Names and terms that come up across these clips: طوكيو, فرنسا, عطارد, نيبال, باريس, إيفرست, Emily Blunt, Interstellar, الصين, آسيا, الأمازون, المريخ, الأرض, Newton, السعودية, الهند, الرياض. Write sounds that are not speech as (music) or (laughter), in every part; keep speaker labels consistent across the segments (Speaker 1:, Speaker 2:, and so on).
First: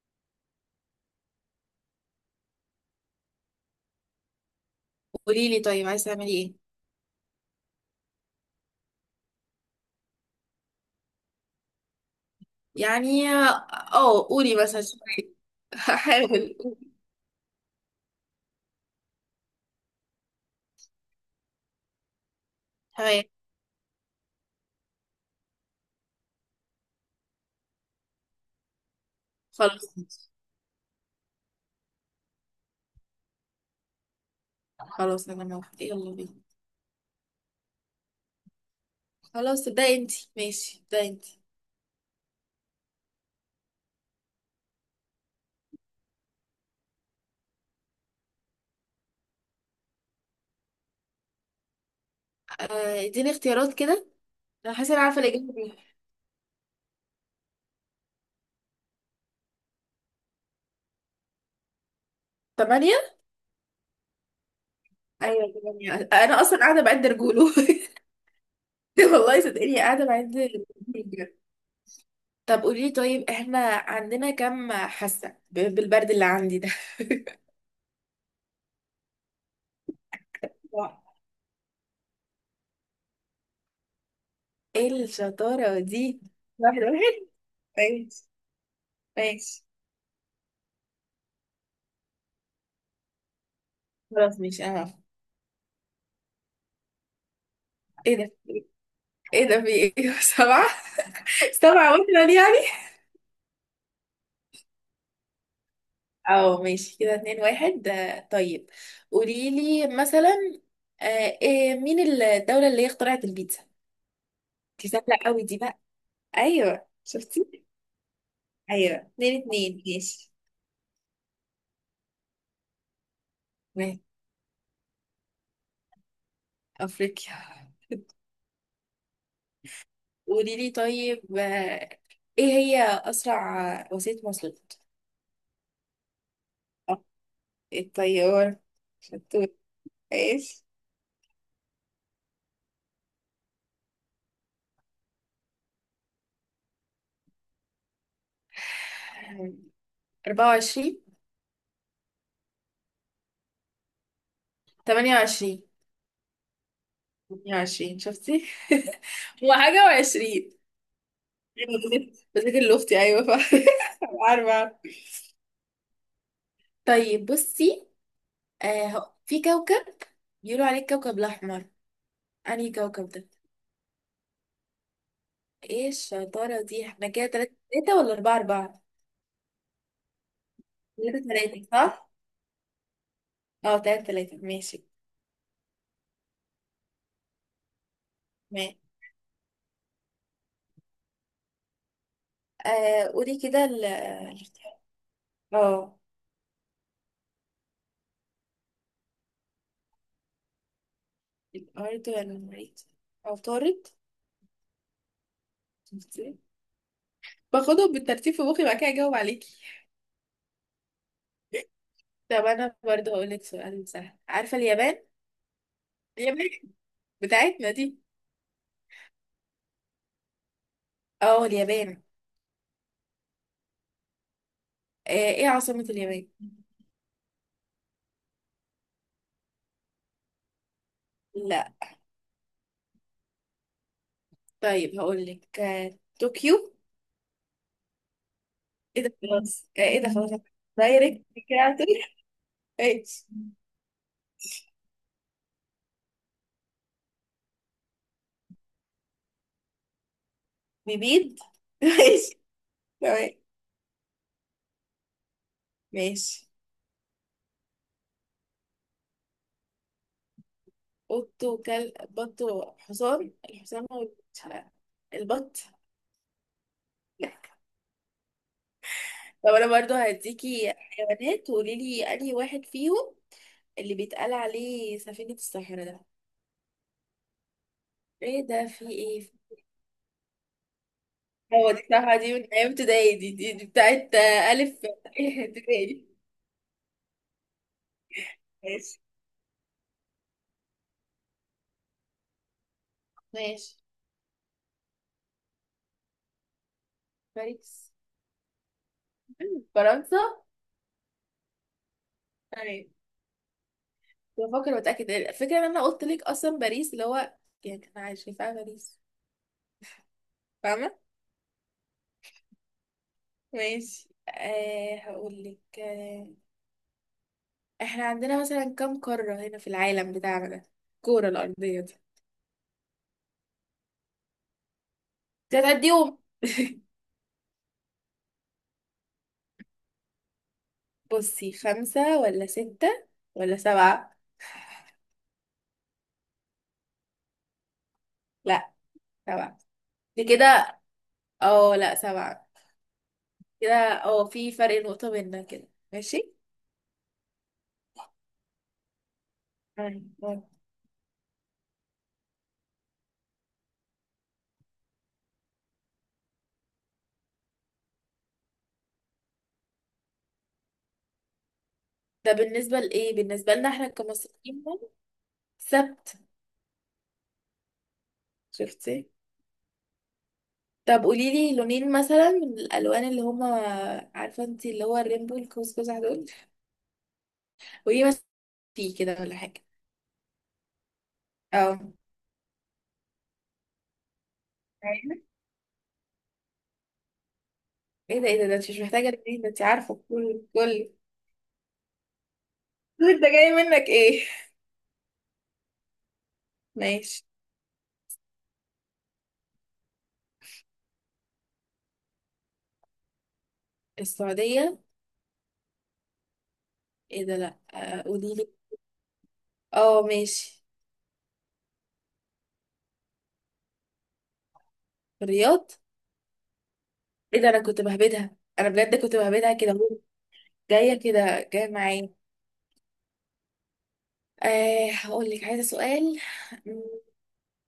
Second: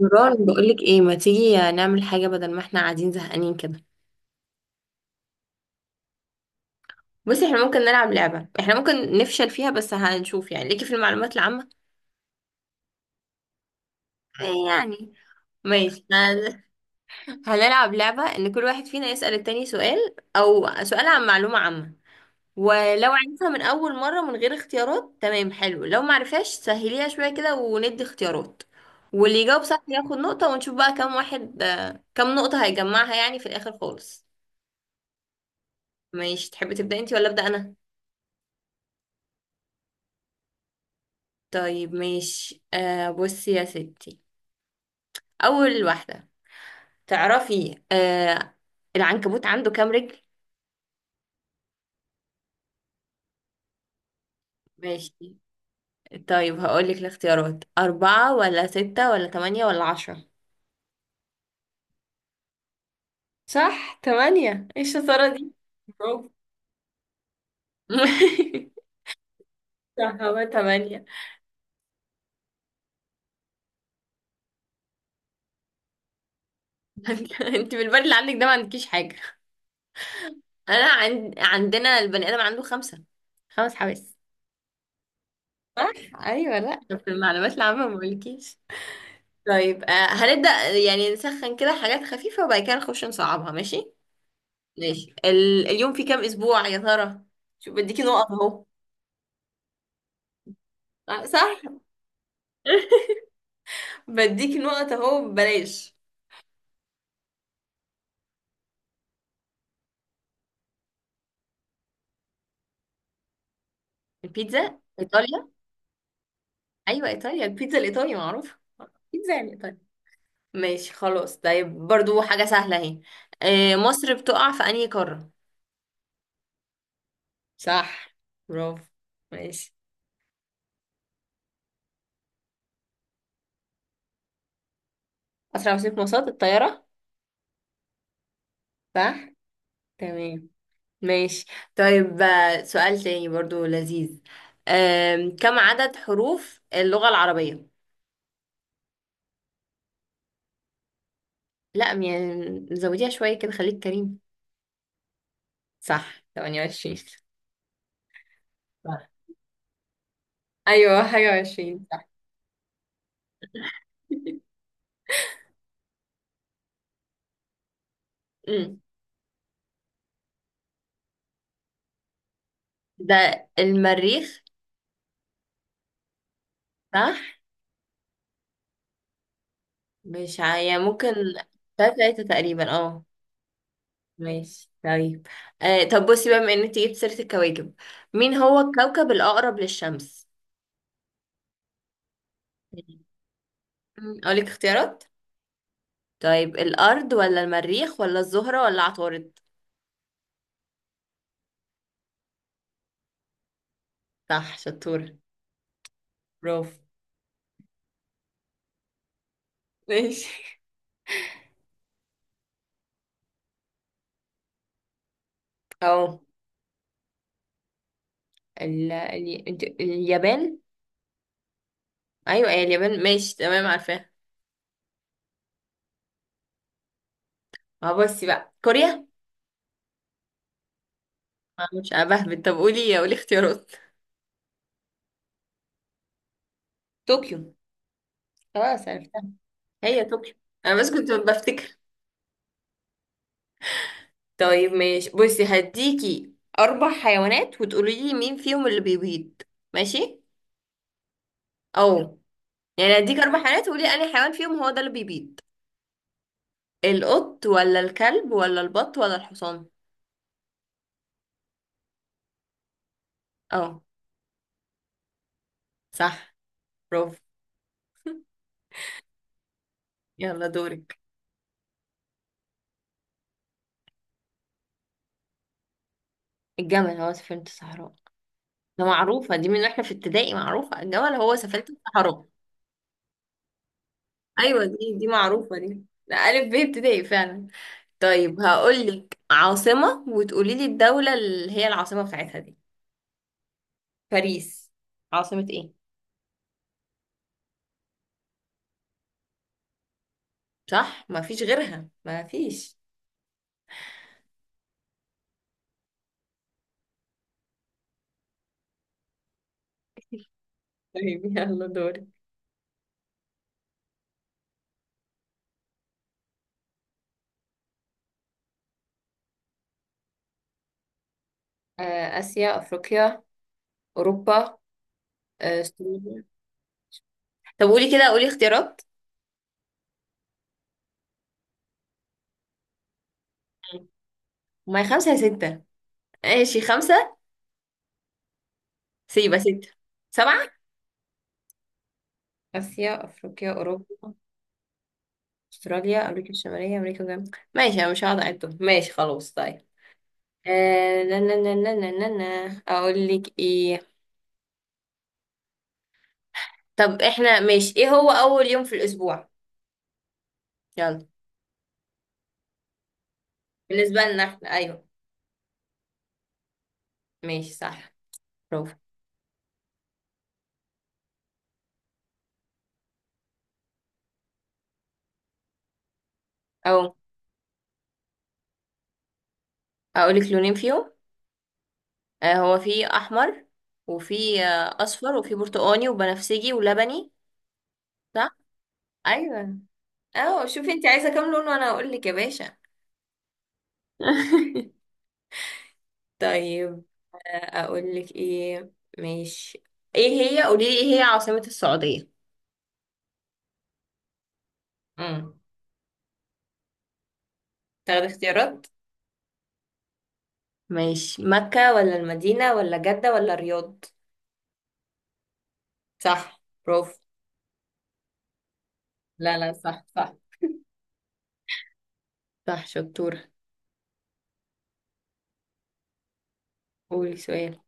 Speaker 1: نوران، بقولك ايه ما تيجي نعمل حاجة بدل ما احنا قاعدين زهقانين كده.
Speaker 2: قولي لي طيب عايزة تعملي ايه؟
Speaker 1: بصي، احنا ممكن نلعب لعبة احنا ممكن نفشل فيها بس هنشوف يعني ليكي في المعلومات العامة.
Speaker 2: يعني اه قولي
Speaker 1: إيه
Speaker 2: مثلا.
Speaker 1: يعني؟
Speaker 2: (laughs)
Speaker 1: ماشي (laughs)
Speaker 2: هحاول.
Speaker 1: هنلعب لعبة ان كل واحد فينا يسأل التاني سؤال او سؤال عن معلومة عامة، ولو
Speaker 2: تمام
Speaker 1: عرفها من اول مرة من غير اختيارات تمام حلو، لو معرفهاش سهليها شوية كده وندي اختيارات، واللي يجاوب صح
Speaker 2: خلاص.
Speaker 1: ياخد نقطة، ونشوف بقى كم واحد كم نقطة هيجمعها يعني في الاخر خالص.
Speaker 2: خلاص انا موافقة، يلا بينا.
Speaker 1: ماشي، تحبي تبدأ انتي ولا أبدأ انا؟
Speaker 2: خلاص ده انتي، ماشي ده انتي.
Speaker 1: طيب ماشي، بصي يا ستي، أول واحدة، تعرفي العنكبوت عنده كام رجل؟
Speaker 2: اديني اختيارات كده. انا حاسة انا عارفة
Speaker 1: ماشي،
Speaker 2: الاجابة دي.
Speaker 1: طيب هقولك الاختيارات: 4 ولا 6 ولا 8 ولا 10؟
Speaker 2: تمانية.
Speaker 1: صح، تمانية، ايه الشطارة دي؟
Speaker 2: ايوه تمانية،
Speaker 1: برافو
Speaker 2: انا اصلا قاعدة بعد رجوله. (laughs)
Speaker 1: (laughs)
Speaker 2: والله صدقني قاعدة
Speaker 1: صح،
Speaker 2: بعد
Speaker 1: هو
Speaker 2: رجوله
Speaker 1: تمانية.
Speaker 2: بجد. طب قولي لي طيب، احنا عندنا كام حاسة بالبرد اللي عندي ده.
Speaker 1: (laughs) انت بالبال اللي عندك ده ما عندكيش حاجة. أنا
Speaker 2: (laughs)
Speaker 1: عندنا البني آدم عنده خمسة، 5 حواس.
Speaker 2: ايه الشطارة
Speaker 1: صح.
Speaker 2: دي؟
Speaker 1: أيوة
Speaker 2: واحد
Speaker 1: لأ، طب في
Speaker 2: واحد.
Speaker 1: المعلومات العامة ما
Speaker 2: ماشي.
Speaker 1: بقولكيش.
Speaker 2: ماشي
Speaker 1: طيب هنبدأ، يعني نسخن كده حاجات خفيفة وبعد كده نخش نصعبها، ماشي.
Speaker 2: خلاص، ماشي انا عارفة.
Speaker 1: ماشي، ال- اليوم فيه كام أسبوع يا ترى؟ شوف بديكي
Speaker 2: ايه
Speaker 1: نقط
Speaker 2: ده؟
Speaker 1: أهو.
Speaker 2: ايه ده في ايه؟ (laughs) سبعة.
Speaker 1: صح.
Speaker 2: سبعة مثلا يعني.
Speaker 1: (laughs) بديكي نقط أهو ببلاش.
Speaker 2: اه ماشي كده، اتنين واحد، طيب. قولي لي مثلا، إيه، مين الدولة اللي هي اخترعت البيتزا؟
Speaker 1: البيتزا
Speaker 2: دي سهلة قوي
Speaker 1: إيطاليا.
Speaker 2: دي بقى. ايوه
Speaker 1: أيوة، إيطاليا،
Speaker 2: شفتي.
Speaker 1: البيتزا الإيطالي معروفة.
Speaker 2: ايوه،
Speaker 1: بيتزا
Speaker 2: اتنين
Speaker 1: يعني إيطاليا.
Speaker 2: اتنين ماشي.
Speaker 1: ماشي خلاص. طيب برضو حاجة سهلة أهي،
Speaker 2: ماشي.
Speaker 1: مصر بتقع في أنهي قارة؟
Speaker 2: افريقيا.
Speaker 1: صح، برافو، ماشي.
Speaker 2: قولي لي طيب، ايه هي اسرع وسيلة مواصلات؟
Speaker 1: أسرع وسيلة مواصلات الطيارة.
Speaker 2: آه، الطيارة.
Speaker 1: صح،
Speaker 2: شطور.
Speaker 1: تمام.
Speaker 2: ايش؟
Speaker 1: ماشي طيب، سؤال تاني برضو لذيذ، كم عدد حروف اللغة العربية؟
Speaker 2: 24.
Speaker 1: لا يعني زوديها شوية كده، خليك كريم.
Speaker 2: 28.
Speaker 1: صح، 28.
Speaker 2: 20 شفتي.
Speaker 1: صح،
Speaker 2: (laughs) هو حاجة وعشرين.
Speaker 1: أيوة، حاجة وعشرين، صح.
Speaker 2: بذاكر لأختي، أيوة ف (laughs) عارفة عارفة. طيب بصي،
Speaker 1: مم.
Speaker 2: في كوكب بيقولوا عليه الكوكب الأحمر، أنهي كوكب ده؟
Speaker 1: ده المريخ.
Speaker 2: ايه الشطارة دي؟ احنا
Speaker 1: صح،
Speaker 2: كده تلاتة تلاتة ولا أربعة أربعة؟
Speaker 1: مش ع- يعني ممكن.
Speaker 2: تلاتة تلاتة صح؟
Speaker 1: تلاتة تقريبا، اه.
Speaker 2: اه تلاتة تلاتة
Speaker 1: ماشي
Speaker 2: ماشي.
Speaker 1: طيب، آه طب بصي بقى، بما ان انت جبت سيرة الكواكب، مين هو
Speaker 2: تمام.
Speaker 1: الكوكب الأقرب للشمس؟ مم.
Speaker 2: آه قولي كده
Speaker 1: أقولك
Speaker 2: الاختيار.
Speaker 1: اختيارات.
Speaker 2: اه.
Speaker 1: طيب، الأرض ولا المريخ ولا الزهرة ولا عطارد؟
Speaker 2: الأرض ولا المريخ؟ عطارد.
Speaker 1: صح، شطور،
Speaker 2: شفتي؟
Speaker 1: برافو.
Speaker 2: باخدهم بالترتيب في مخي بعد كده أجاوب عليكي.
Speaker 1: ماشي.
Speaker 2: طب انا برضه هقولك سؤال سهل، عارفة اليابان؟
Speaker 1: أو،
Speaker 2: اليابان بتاعتنا دي.
Speaker 1: اليابان.
Speaker 2: اه اليابان.
Speaker 1: أيوة، أي اليابان، ماشي تمام، عارفاها.
Speaker 2: آه ايه عاصمة اليابان؟
Speaker 1: ما بصي بقى، كوريا. ما
Speaker 2: لا.
Speaker 1: مش أنا بهبد، طب قولي، قولي اختيارات.
Speaker 2: طيب هقولك آه طوكيو.
Speaker 1: طوكيو، خلاص
Speaker 2: ايه ده
Speaker 1: عرفتها،
Speaker 2: خلاص، آه ايه
Speaker 1: هي
Speaker 2: ده خلاص.
Speaker 1: طوكيو، أنا بس كنت
Speaker 2: دايركت كده
Speaker 1: بفتكر.
Speaker 2: على طول. ماشي.
Speaker 1: طيب ماشي، بصي هديكي 4 حيوانات وتقولي لي مين فيهم اللي بيبيض، ماشي.
Speaker 2: بيبيد (laughs)
Speaker 1: أو،
Speaker 2: ماشي.
Speaker 1: يعني هديك
Speaker 2: تمام
Speaker 1: 4 حيوانات وقولي أنهي حيوان فيهم هو ده اللي بيبيض.
Speaker 2: ماشي.
Speaker 1: القط ولا الكلب ولا البط ولا الحصان؟
Speaker 2: قط وكلب بط وحصان،
Speaker 1: اه.
Speaker 2: الحصان هو، مش عارف. البط.
Speaker 1: صح، برافو.
Speaker 2: لا. طب انا برضه
Speaker 1: يلا
Speaker 2: هديكي
Speaker 1: دورك.
Speaker 2: حيوانات وقولي لي انهي واحد فيهم اللي بيتقال عليه سفينة الصحراء ده.
Speaker 1: الجمل هو سفينة الصحراء.
Speaker 2: ايه ده
Speaker 1: ده
Speaker 2: في ايه؟
Speaker 1: معروفة، دي من واحنا في ابتدائي، معروفة، الجمل هو سفينة
Speaker 2: هو دي صراحة
Speaker 1: الصحراء.
Speaker 2: دي من ايام ابتدائي، دي دي بتاعت
Speaker 1: ايوه دي
Speaker 2: الف.
Speaker 1: دي
Speaker 2: (laughs)
Speaker 1: معروفة دي
Speaker 2: ابتدائي.
Speaker 1: ده ألف ب ابتدائي فعلا. طيب
Speaker 2: ماشي.
Speaker 1: هقولك عاصمة وتقولي لي الدولة اللي هي العاصمة بتاعتها دي.
Speaker 2: ماشي.
Speaker 1: باريس، عاصمة ايه؟
Speaker 2: باريس. فرنسا.
Speaker 1: صح، ما فيش غيرها ما فيش.
Speaker 2: تمام. بفكر واتاكد الفكره، ان انا قلت لك اصلا باريس اللي هو، يعني كان عايش شايفاها باريس، فاهمه.
Speaker 1: طيب يلا دورك.
Speaker 2: ماشي أه هقول لك أه، احنا عندنا مثلا كم قاره هنا في العالم بتاعنا ده، الكوره الارضيه دي؟
Speaker 1: آسيا، أفريقيا، أوروبا،
Speaker 2: تتعديهم.
Speaker 1: استراليا. طب قولي كده، قولي اختيارات.
Speaker 2: بصي، خمسه ولا سته ولا سبعه؟
Speaker 1: ما هي خمسة يا ستة. ماشي خمسة.
Speaker 2: لا
Speaker 1: سيبة
Speaker 2: سبعه.
Speaker 1: ستة.
Speaker 2: دي
Speaker 1: سبعة.
Speaker 2: كده، اه لا سبعه
Speaker 1: آسيا، أفريقيا،
Speaker 2: كده.
Speaker 1: أوروبا،
Speaker 2: اه في فرق نقطة بيننا كده،
Speaker 1: أستراليا، أمريكا
Speaker 2: ماشي.
Speaker 1: الشمالية، أمريكا الجنوبية، ماشي، أنا مش هقعد أعدهم، ماشي خلاص طيب.
Speaker 2: أيوة.
Speaker 1: آه لا، لا، لا، لا، لا، لا. لا. أقول لك إيه، طب إحنا ماشي، إيه هو أول يوم في الأسبوع؟ يلا.
Speaker 2: ده بالنسبة لإيه؟ بالنسبة لنا احنا
Speaker 1: بالنسبة لنا إحنا،
Speaker 2: كمصريين هم؟
Speaker 1: أيوه.
Speaker 2: سبت.
Speaker 1: ماشي، صح، برافو.
Speaker 2: شفتي. طب قولي لي لونين مثلا من الألوان اللي هما، عارفة انت اللي هو الرينبو القوس قزح دول؟
Speaker 1: أو،
Speaker 2: قولي مثلا، فيه كده ولا حاجة.
Speaker 1: أقول لك لونين فيهم،
Speaker 2: اه.
Speaker 1: هو في أحمر، وفي أصفر،
Speaker 2: أيوة.
Speaker 1: وفي برتقاني وبنفسجي ولبني.
Speaker 2: ايه ده؟
Speaker 1: صح؟
Speaker 2: ايه ده؟ ده انت مش محتاجة لونين، ده
Speaker 1: أيوه.
Speaker 2: انت عارفة كل
Speaker 1: اه شوفي، انت
Speaker 2: كل
Speaker 1: عايزة كام لون وانا اقول لك يا باشا.
Speaker 2: (laughs) انت جاي منك ايه؟
Speaker 1: (laughs) طيب،
Speaker 2: ماشي.
Speaker 1: اقول لك ايه، ماشي. ايه هي، قولي لي ايه هي عاصمة السعودية؟
Speaker 2: السعودية.
Speaker 1: امم
Speaker 2: ايه ده لأ،
Speaker 1: تاخدي
Speaker 2: قولي لي.
Speaker 1: اختيارات.
Speaker 2: اه ماشي.
Speaker 1: ماشي، مكة ولا المدينة ولا جدة ولا الرياض؟
Speaker 2: الرياض.
Speaker 1: صح، برافو.
Speaker 2: ايه ده انا كنت بهبدها، انا بجد كنت
Speaker 1: لا لا،
Speaker 2: بهبدها كده،
Speaker 1: صح صح.
Speaker 2: جاية كده جاية معايا.
Speaker 1: صح، شطورة.
Speaker 2: أه هقول لك عايزة سؤال. مم،
Speaker 1: قولي سؤال.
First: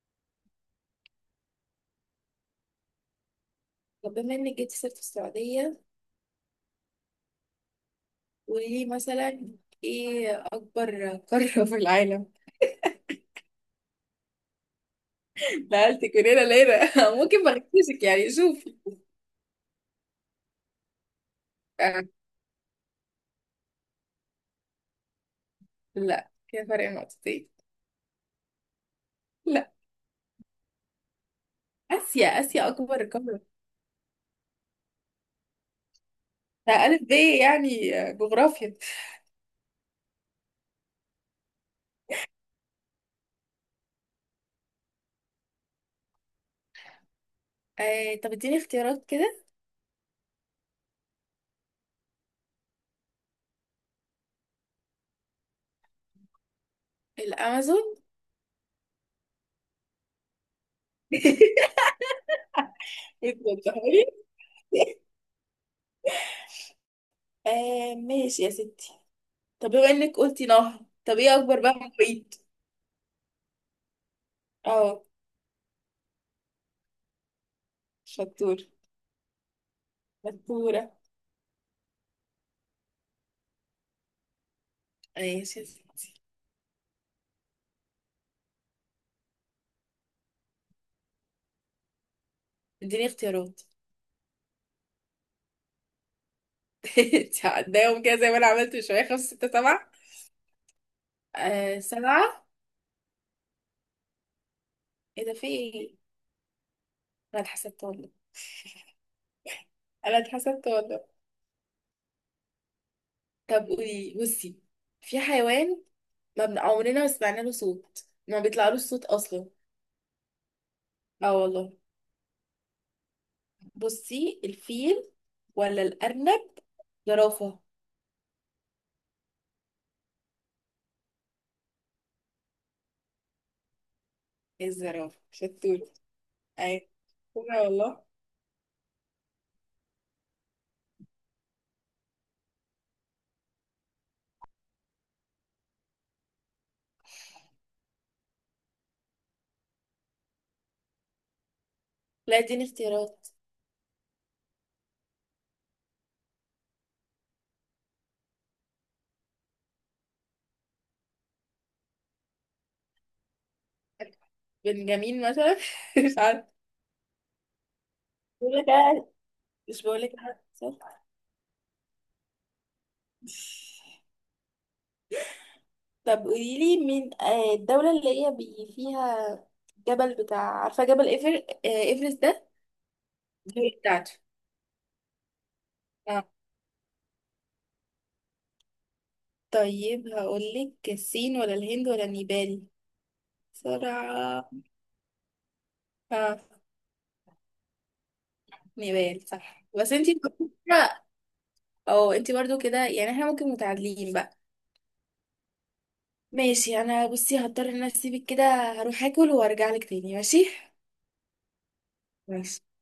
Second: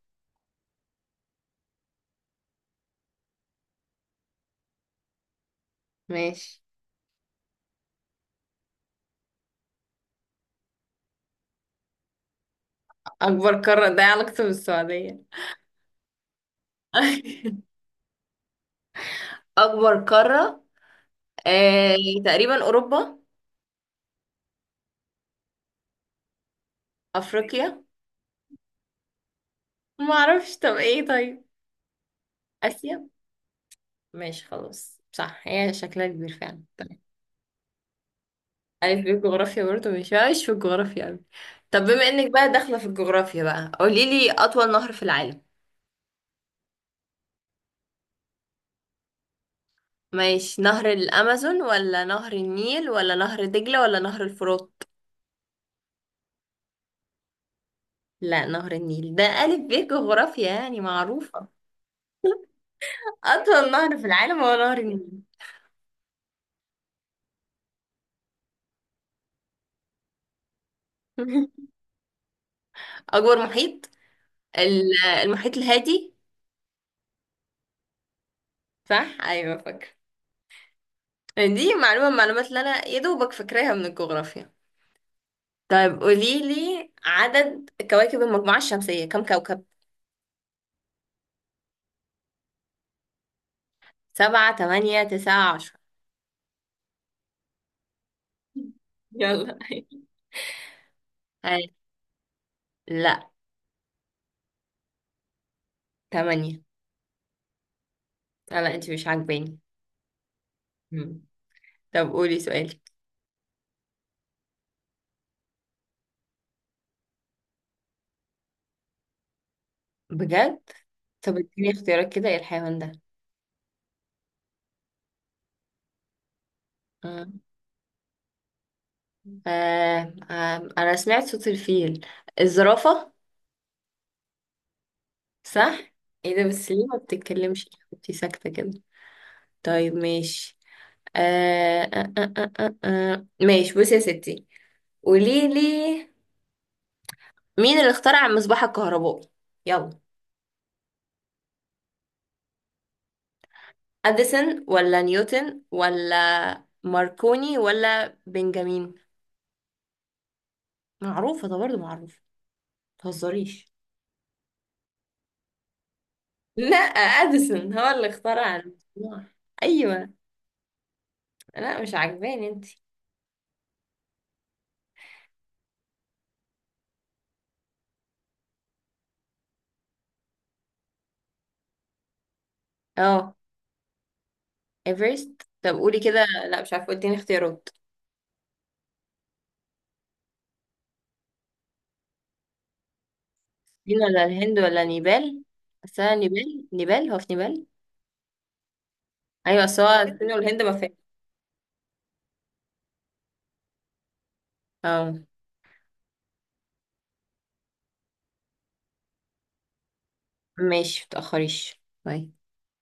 Speaker 2: طب بما انك جبتي سيرة السعودية،
Speaker 1: ماشي.
Speaker 2: قولي لي مثلا، ايه أكبر قارة في العالم؟
Speaker 1: أكبر قارة ده إيه علاقته بالسعودية؟
Speaker 2: (laughs) نقلتك من هنا لهنا. (laughs) ممكن ما
Speaker 1: (laughs)
Speaker 2: أغششك يعني، شوفي.
Speaker 1: أكبر قارة، آه
Speaker 2: آه.
Speaker 1: تقريبا أوروبا.
Speaker 2: لا، كده فرق نقطتين.
Speaker 1: أفريقيا.
Speaker 2: لا.
Speaker 1: ما أعرفش، طب إيه طيب؟
Speaker 2: آسيا، آسيا أكبر
Speaker 1: آسيا.
Speaker 2: قارة.
Speaker 1: ماشي خلاص، صح، هي شكلها كبير فعلا،
Speaker 2: ده
Speaker 1: تمام.
Speaker 2: ألف ب يعني جغرافيا.
Speaker 1: ألف ب جغرافيا برضه، مش في الجغرافيا أوي. طب بما إنك بقى داخلة في الجغرافيا بقى، قوليلي أطول نهر في العالم.
Speaker 2: أه طب اديني اختيارات كده.
Speaker 1: ماشي، نهر الأمازون ولا نهر النيل ولا نهر دجلة ولا نهر الفرات؟
Speaker 2: الأمازون.
Speaker 1: لا، نهر النيل، ده ألف ب جغرافيا يعني، معروفة.
Speaker 2: (laughs)
Speaker 1: أطول نهر
Speaker 2: بتوضحي.
Speaker 1: في العالم هو نهر النيل.
Speaker 2: آه ماشي يا ستي. طب بما انك قلتي نهر، طب ايه اكبر
Speaker 1: (laughs)
Speaker 2: بقى محيط؟
Speaker 1: أكبر محيط،
Speaker 2: اه.
Speaker 1: المحيط الهادي.
Speaker 2: شطور.
Speaker 1: صح أيوة، فاكرة.
Speaker 2: شطورة.
Speaker 1: دي معلومة من المعلومات اللي أنا يا دوبك فاكراها من الجغرافيا.
Speaker 2: ماشي يا
Speaker 1: طيب
Speaker 2: ستي.
Speaker 1: قولي لي عدد كواكب المجموعة الشمسية كم كوكب؟
Speaker 2: اديني اختيارات.
Speaker 1: 7 8 9 10
Speaker 2: (laughs) انت هتضايقهم كده زي ما انا عملت من شويه، خمسة ستة
Speaker 1: يلا.
Speaker 2: سبعة.
Speaker 1: هاي.
Speaker 2: آه سبعة.
Speaker 1: لا،
Speaker 2: ايه ده في ايه؟
Speaker 1: تمانية.
Speaker 2: انا اتحسدت والله.
Speaker 1: لا لا، انت مش عاجباني.
Speaker 2: انا اتحسدت والله.
Speaker 1: مم. طب قولي سؤالك.
Speaker 2: طب قولي. بصي، في حيوان ما بن... عمرنا ما سمعنا له صوت، ما بيطلعلوش صوت اصلا.
Speaker 1: بجد؟
Speaker 2: اه
Speaker 1: طب اديني
Speaker 2: والله.
Speaker 1: اختيارات كده، ايه الحيوان ده؟
Speaker 2: بصي، الفيل ولا الارنب،
Speaker 1: آه.
Speaker 2: زرافة.
Speaker 1: آه. آه. انا سمعت صوت الفيل. الزرافة.
Speaker 2: ايه الزرافة شطور.
Speaker 1: صح؟ ايه ده، بس ليه
Speaker 2: اي
Speaker 1: ما بتتكلمش،
Speaker 2: والله.
Speaker 1: انت ساكتة كده. طيب ماشي. آه. آه. آه. آه. آه. آه. ماشي بصي يا ستي، قولي لي مين اللي اخترع المصباح الكهربائي؟ يلا.
Speaker 2: لا اديني اختيارات.
Speaker 1: اديسون ولا نيوتن ولا ماركوني ولا بنجامين؟ معروفه ده برضه، معروفه، متهزريش.
Speaker 2: بنجامين مثلا. (laughs) مش عارفة.
Speaker 1: لا، اديسون هو اللي اخترع
Speaker 2: بقول لك أنا-
Speaker 1: المصباح.
Speaker 2: مش بقول
Speaker 1: ايوه.
Speaker 2: لك أنا- صح.
Speaker 1: لا، مش عاجباني انت.
Speaker 2: طب قولي لي مين الدولة اللي هي بي فيها جبل بتاع، عارفة جبل إيفرست ده،
Speaker 1: اه،
Speaker 2: دي بتاعته.
Speaker 1: ايفرست، طب قولي
Speaker 2: اه.
Speaker 1: كده. لا مش عارفه، اديني اختيارات.
Speaker 2: طيب هقول لك الصين ولا الهند ولا نيبال،
Speaker 1: الصين ولا
Speaker 2: بسرعة.
Speaker 1: الهند ولا نيبال؟ بس أنا
Speaker 2: اه
Speaker 1: نيبال، نيبال، هو في نيبال.
Speaker 2: نيبال
Speaker 1: ايوه
Speaker 2: صح،
Speaker 1: بس
Speaker 2: بس
Speaker 1: هو
Speaker 2: انتي.
Speaker 1: الصين والهند ما فيها.
Speaker 2: اه انتي برضو كده، يعني احنا ممكن متعادلين بقى.
Speaker 1: اه.
Speaker 2: ماشي. انا بصي هضطر ان أنا اسيبك كده، هروح اكل وارجع لك تاني. ماشي.
Speaker 1: ماشي، متأخريش، باي.
Speaker 2: ماشي.